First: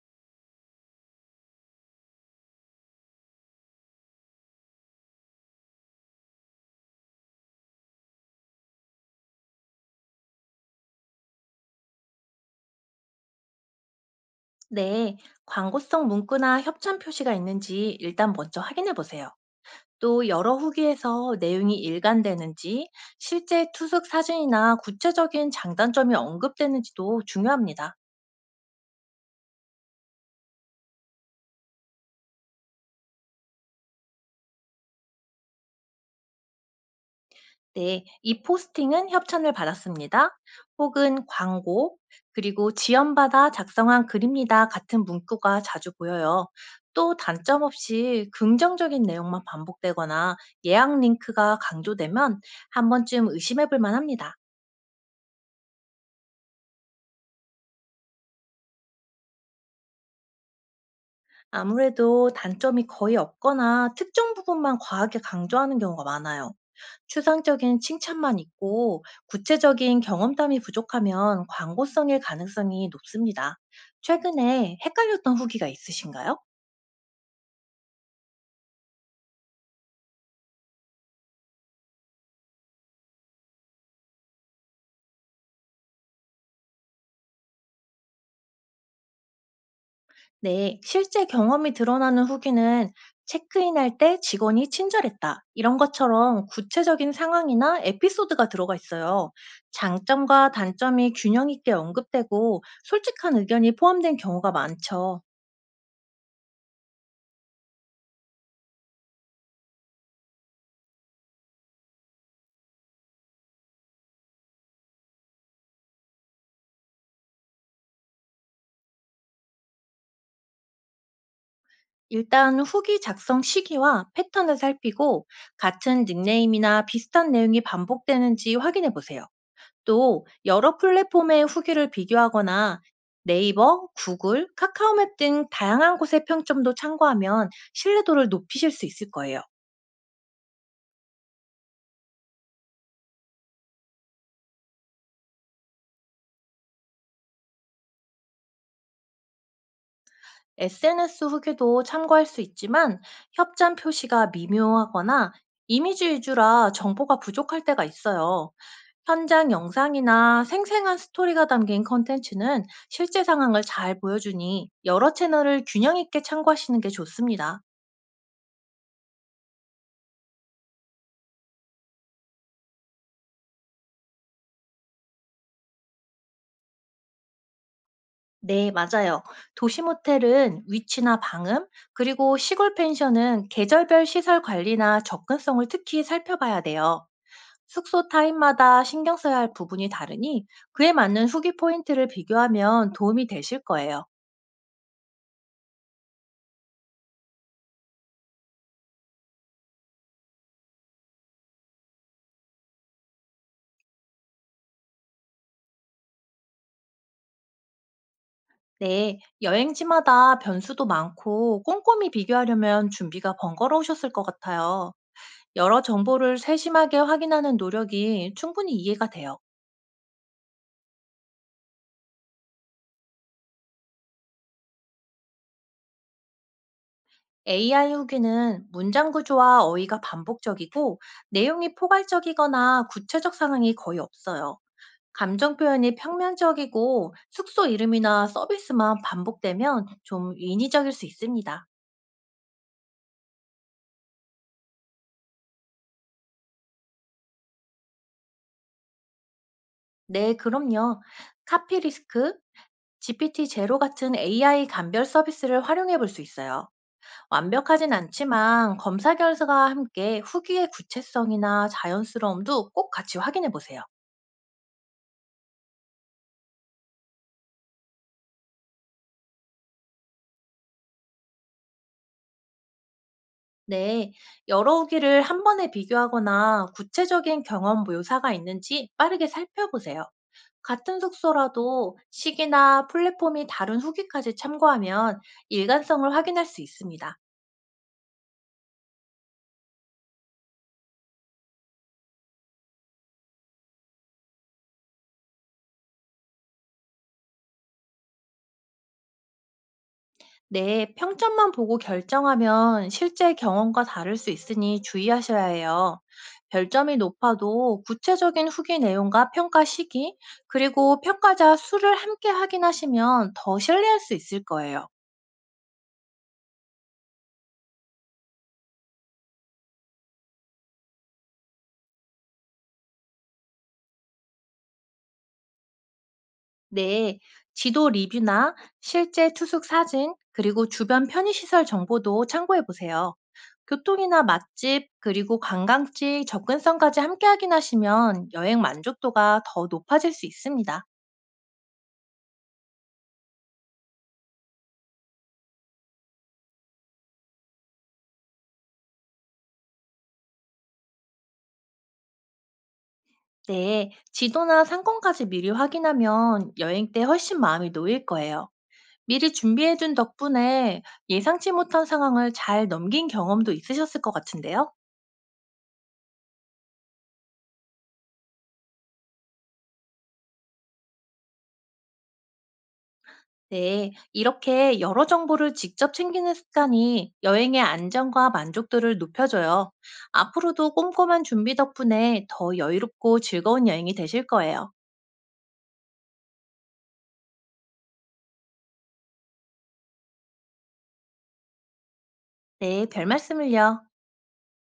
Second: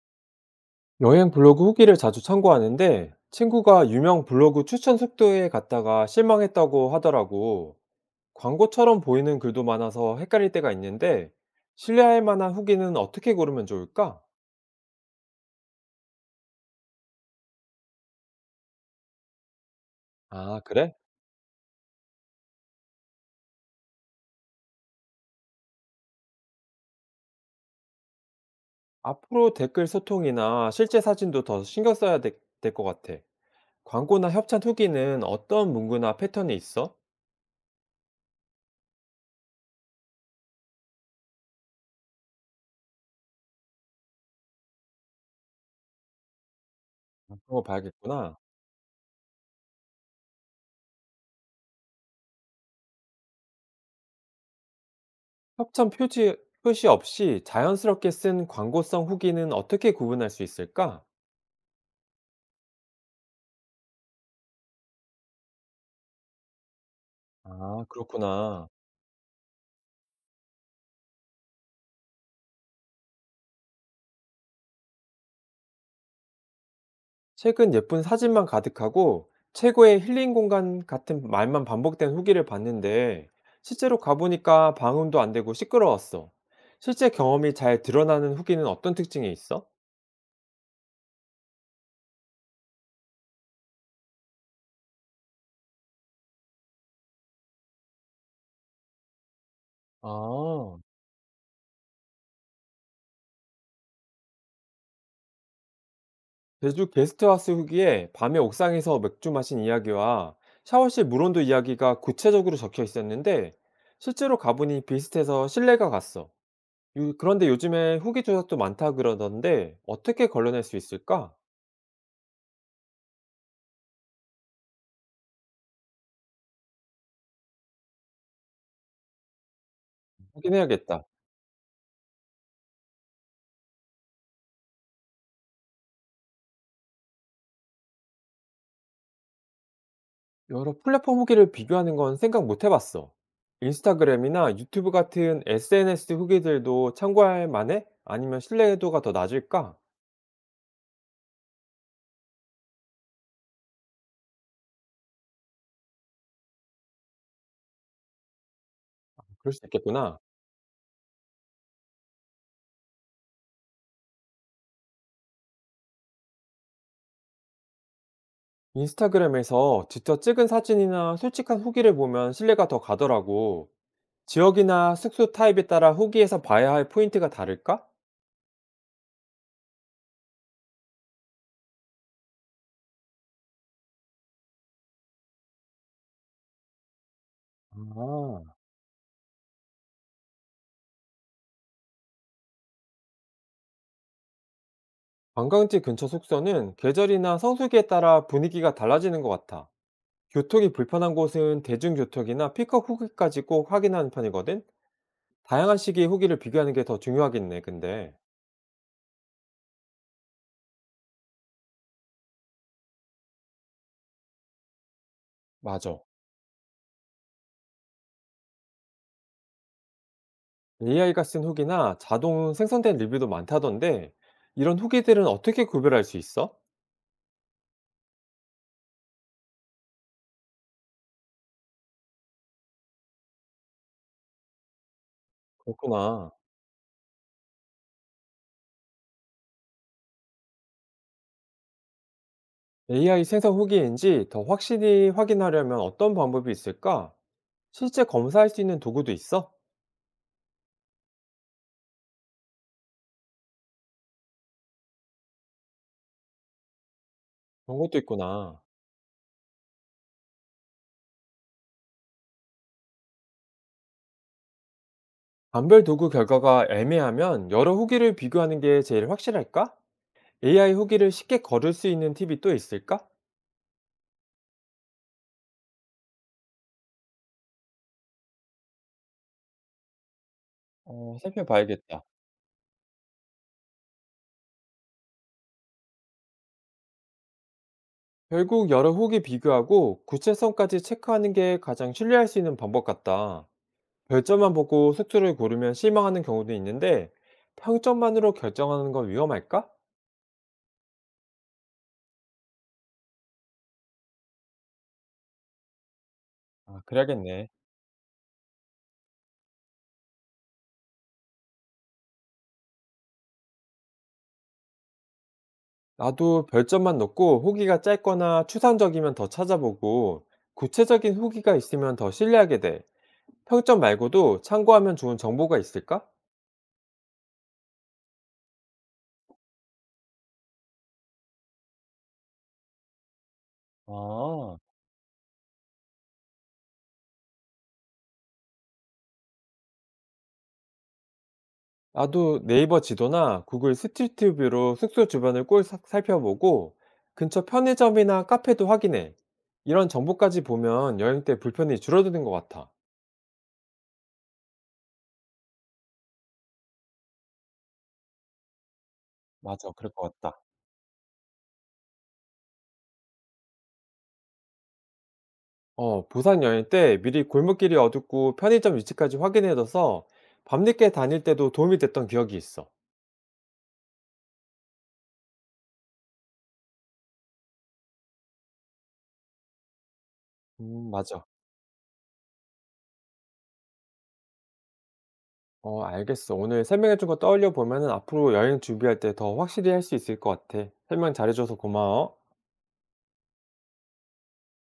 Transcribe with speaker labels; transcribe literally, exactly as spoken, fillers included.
Speaker 1: 여행 블로그 후기를 자주 참고하는데 친구가 유명 블로그 추천 숙소에 갔다가 실망했다고 하더라고. 광고처럼 보이는 글도 많아서 헷갈릴 때가 있는데 신뢰할 만한 후기는 어떻게 고르면 좋을까?
Speaker 2: 네, 광고성 문구나 협찬 표시가 있는지 일단 먼저 확인해 보세요. 또 여러
Speaker 1: 아, 그래?
Speaker 2: 후기에서 내용이 일관되는지, 실제 투숙 사진이나 구체적인 장단점이 언급되는지도 중요합니다.
Speaker 1: 앞으로 댓글 소통이나 실제 사진도 더 신경 써야 될 것 같아. 광고나 협찬 후기는 어떤 문구나 패턴이 있어?
Speaker 2: 네, 이 포스팅은 협찬을 받았습니다. 혹은 광고, 그리고 지원받아 작성한 글입니다. 같은 문구가 자주 보여요. 또
Speaker 1: 아, 그런
Speaker 2: 단점
Speaker 1: 거
Speaker 2: 없이
Speaker 1: 봐야겠구나.
Speaker 2: 긍정적인 내용만 반복되거나 예약 링크가 강조되면 한 번쯤 의심해 볼 만합니다.
Speaker 1: 협찬 표지, 표시 없이 자연스럽게 쓴 광고성 후기는 어떻게 구분할 수 있을까?
Speaker 2: 아무래도 단점이 거의 없거나 특정 부분만 과하게 강조하는 경우가 많아요. 추상적인
Speaker 1: 아,
Speaker 2: 칭찬만
Speaker 1: 그렇구나.
Speaker 2: 있고 구체적인 경험담이 부족하면 광고성일 가능성이 높습니다. 최근에 헷갈렸던 후기가 있으신가요?
Speaker 1: 최근 예쁜 사진만 가득하고 최고의 힐링 공간 같은 말만 반복된 후기를 봤는데 실제로 가보니까 방음도 안 되고 시끄러웠어. 실제 경험이 잘 드러나는 후기는 어떤 특징이 있어?
Speaker 2: 네, 실제 경험이 드러나는 후기는 체크인할 때 직원이 친절했다. 이런 것처럼 구체적인 상황이나 에피소드가 들어가 있어요. 장점과
Speaker 1: 아,
Speaker 2: 단점이 균형 있게 언급되고 솔직한 의견이 포함된 경우가 많죠.
Speaker 1: 제주 게스트하우스 후기에 밤에 옥상에서 맥주 마신 이야기와 샤워실 물온도 이야기가 구체적으로 적혀 있었는데 실제로 가보니 비슷해서 신뢰가 갔어. 요- 그런데 요즘에 후기 조작도 많다 그러던데 어떻게 걸러낼 수 있을까?
Speaker 2: 일단 후기 작성 시기와 패턴을 살피고 같은 닉네임이나 비슷한 내용이 반복되는지 확인해 보세요. 또 여러
Speaker 1: 확인해야겠다.
Speaker 2: 플랫폼의 후기를 비교하거나 네이버, 구글, 카카오맵 등 다양한 곳의 평점도 참고하면 신뢰도를 높이실 수 있을 거예요.
Speaker 1: 여러 플랫폼 후기를 비교하는 건 생각 못 해봤어. 인스타그램이나 유튜브 같은 에스엔에스 후기들도 참고할 만해? 아니면 신뢰도가 더 낮을까?
Speaker 2: 에스엔에스 후기도 참고할 수 있지만 협찬 표시가 미묘하거나 이미지 위주라 정보가 부족할 때가 있어요. 현장
Speaker 1: 그럴 수 있겠구나.
Speaker 2: 영상이나 생생한 스토리가 담긴 컨텐츠는 실제 상황을 잘 보여주니 여러 채널을 균형 있게 참고하시는 게 좋습니다.
Speaker 1: 인스타그램에서 직접 찍은 사진이나 솔직한 후기를 보면 신뢰가 더 가더라고. 지역이나 숙소 타입에 따라 후기에서 봐야 할 포인트가 다를까?
Speaker 2: 네, 맞아요. 도시 모텔은 위치나 방음, 그리고 시골 펜션은 계절별 시설 관리나 접근성을 특히 살펴봐야 돼요. 숙소
Speaker 1: 아.
Speaker 2: 타입마다 신경 써야 할 부분이 다르니 그에 맞는 후기 포인트를 비교하면 도움이 되실 거예요.
Speaker 1: 관광지 근처 숙소는 계절이나 성수기에 따라 분위기가 달라지는 것 같아. 교통이 불편한 곳은 대중교통이나 픽업 후기까지 꼭 확인하는 편이거든? 다양한 시기의 후기를 비교하는 게 더 중요하겠네, 근데.
Speaker 2: 네, 여행지마다 변수도 많고 꼼꼼히 비교하려면 준비가 번거로우셨을 것 같아요. 여러
Speaker 1: 맞아.
Speaker 2: 정보를 세심하게 확인하는 노력이 충분히 이해가 돼요.
Speaker 1: 에이아이가 쓴 후기나 자동 생성된 리뷰도 많다던데, 이런 후기들은 어떻게 구별할 수 있어?
Speaker 2: 에이아이 후기는 문장 구조와 어휘가 반복적이고 내용이 포괄적이거나 구체적 상황이 거의 없어요. 감정 표현이
Speaker 1: 그렇구나.
Speaker 2: 평면적이고 숙소 이름이나 서비스만 반복되면 좀 인위적일 수 있습니다.
Speaker 1: 에이아이 생성 후기인지 더 확실히 확인하려면 어떤 방법이 있을까? 실제 검사할 수 있는 도구도 있어?
Speaker 2: 네, 그럼요. 카피리스크, 지피티 제로 같은 에이아이 감별 서비스를 활용해 볼 수 있어요.
Speaker 1: 그런
Speaker 2: 완벽하진
Speaker 1: 것도 있구나.
Speaker 2: 않지만 검사 결과와 함께 후기의 구체성이나 자연스러움도 꼭 같이 확인해 보세요.
Speaker 1: 감별 도구 결과가 애매하면 여러 후기를 비교하는 게 제일 확실할까? 에이아이 후기를 쉽게 거를 수 있는 팁이 또 있을까?
Speaker 2: 네, 여러 후기를 한 번에 비교하거나 구체적인 경험 묘사가 있는지 빠르게 살펴보세요. 같은
Speaker 1: 어,
Speaker 2: 숙소라도
Speaker 1: 살펴봐야겠다.
Speaker 2: 시기나 플랫폼이 다른 후기까지 참고하면 일관성을 확인할 수 있습니다.
Speaker 1: 결국 여러 후기 비교하고 구체성까지 체크하는 게 가장 신뢰할 수 있는 방법 같다. 별점만 보고 숙소를 고르면 실망하는 경우도 있는데 평점만으로 결정하는 건 위험할까?
Speaker 2: 네, 평점만 보고 결정하면 실제 경험과 다를 수 있으니 주의하셔야 해요.
Speaker 1: 아,
Speaker 2: 별점이
Speaker 1: 그래야겠네.
Speaker 2: 높아도 구체적인 후기 내용과 평가 시기, 그리고 평가자 수를 함께 확인하시면 더 신뢰할 수 있을 거예요.
Speaker 1: 나도 별점만 넣고 후기가 짧거나 추상적이면 더 찾아보고 구체적인 후기가 있으면 더 신뢰하게 돼. 평점 말고도 참고하면 좋은 정보가 있을까?
Speaker 2: 네, 지도 리뷰나 실제 투숙 사진, 그리고 주변 편의시설 정보도 참고해 보세요. 교통이나
Speaker 1: 아.
Speaker 2: 맛집, 그리고 관광지 접근성까지 함께 확인하시면 여행 만족도가 더 높아질 수 있습니다.
Speaker 1: 나도 네이버 지도나 구글 스트리트뷰로 숙소 주변을 꼴 사- 살펴보고 근처 편의점이나 카페도 확인해. 이런 정보까지 보면 여행 때 불편이 줄어드는 것 같아.
Speaker 2: 네, 지도나 상권까지 미리 확인하면 여행 때 훨씬 마음이 놓일 거예요. 미리
Speaker 1: 맞아,
Speaker 2: 준비해
Speaker 1: 그럴
Speaker 2: 둔
Speaker 1: 것 같다.
Speaker 2: 덕분에 예상치 못한 상황을 잘 넘긴 경험도 있으셨을 것 같은데요.
Speaker 1: 어, 부산 여행 때 미리 골목길이 어둡고 편의점 위치까지 확인해둬서 밤늦게 다닐 때도 도움이 됐던 기억이 있어.
Speaker 2: 네, 이렇게 여러 정보를 직접 챙기는 습관이 여행의 안정과 만족도를 높여줘요. 앞으로도
Speaker 1: 음,
Speaker 2: 꼼꼼한
Speaker 1: 맞아.
Speaker 2: 준비 덕분에 더 여유롭고 즐거운 여행이 되실 거예요.
Speaker 1: 어, 알겠어. 오늘 설명해준 거 떠올려 보면은 앞으로 여행 준비할 때 더 확실히 할 수 있을 것 같아. 설명 잘해줘서 고마워.
Speaker 2: 네, 별 말씀을요.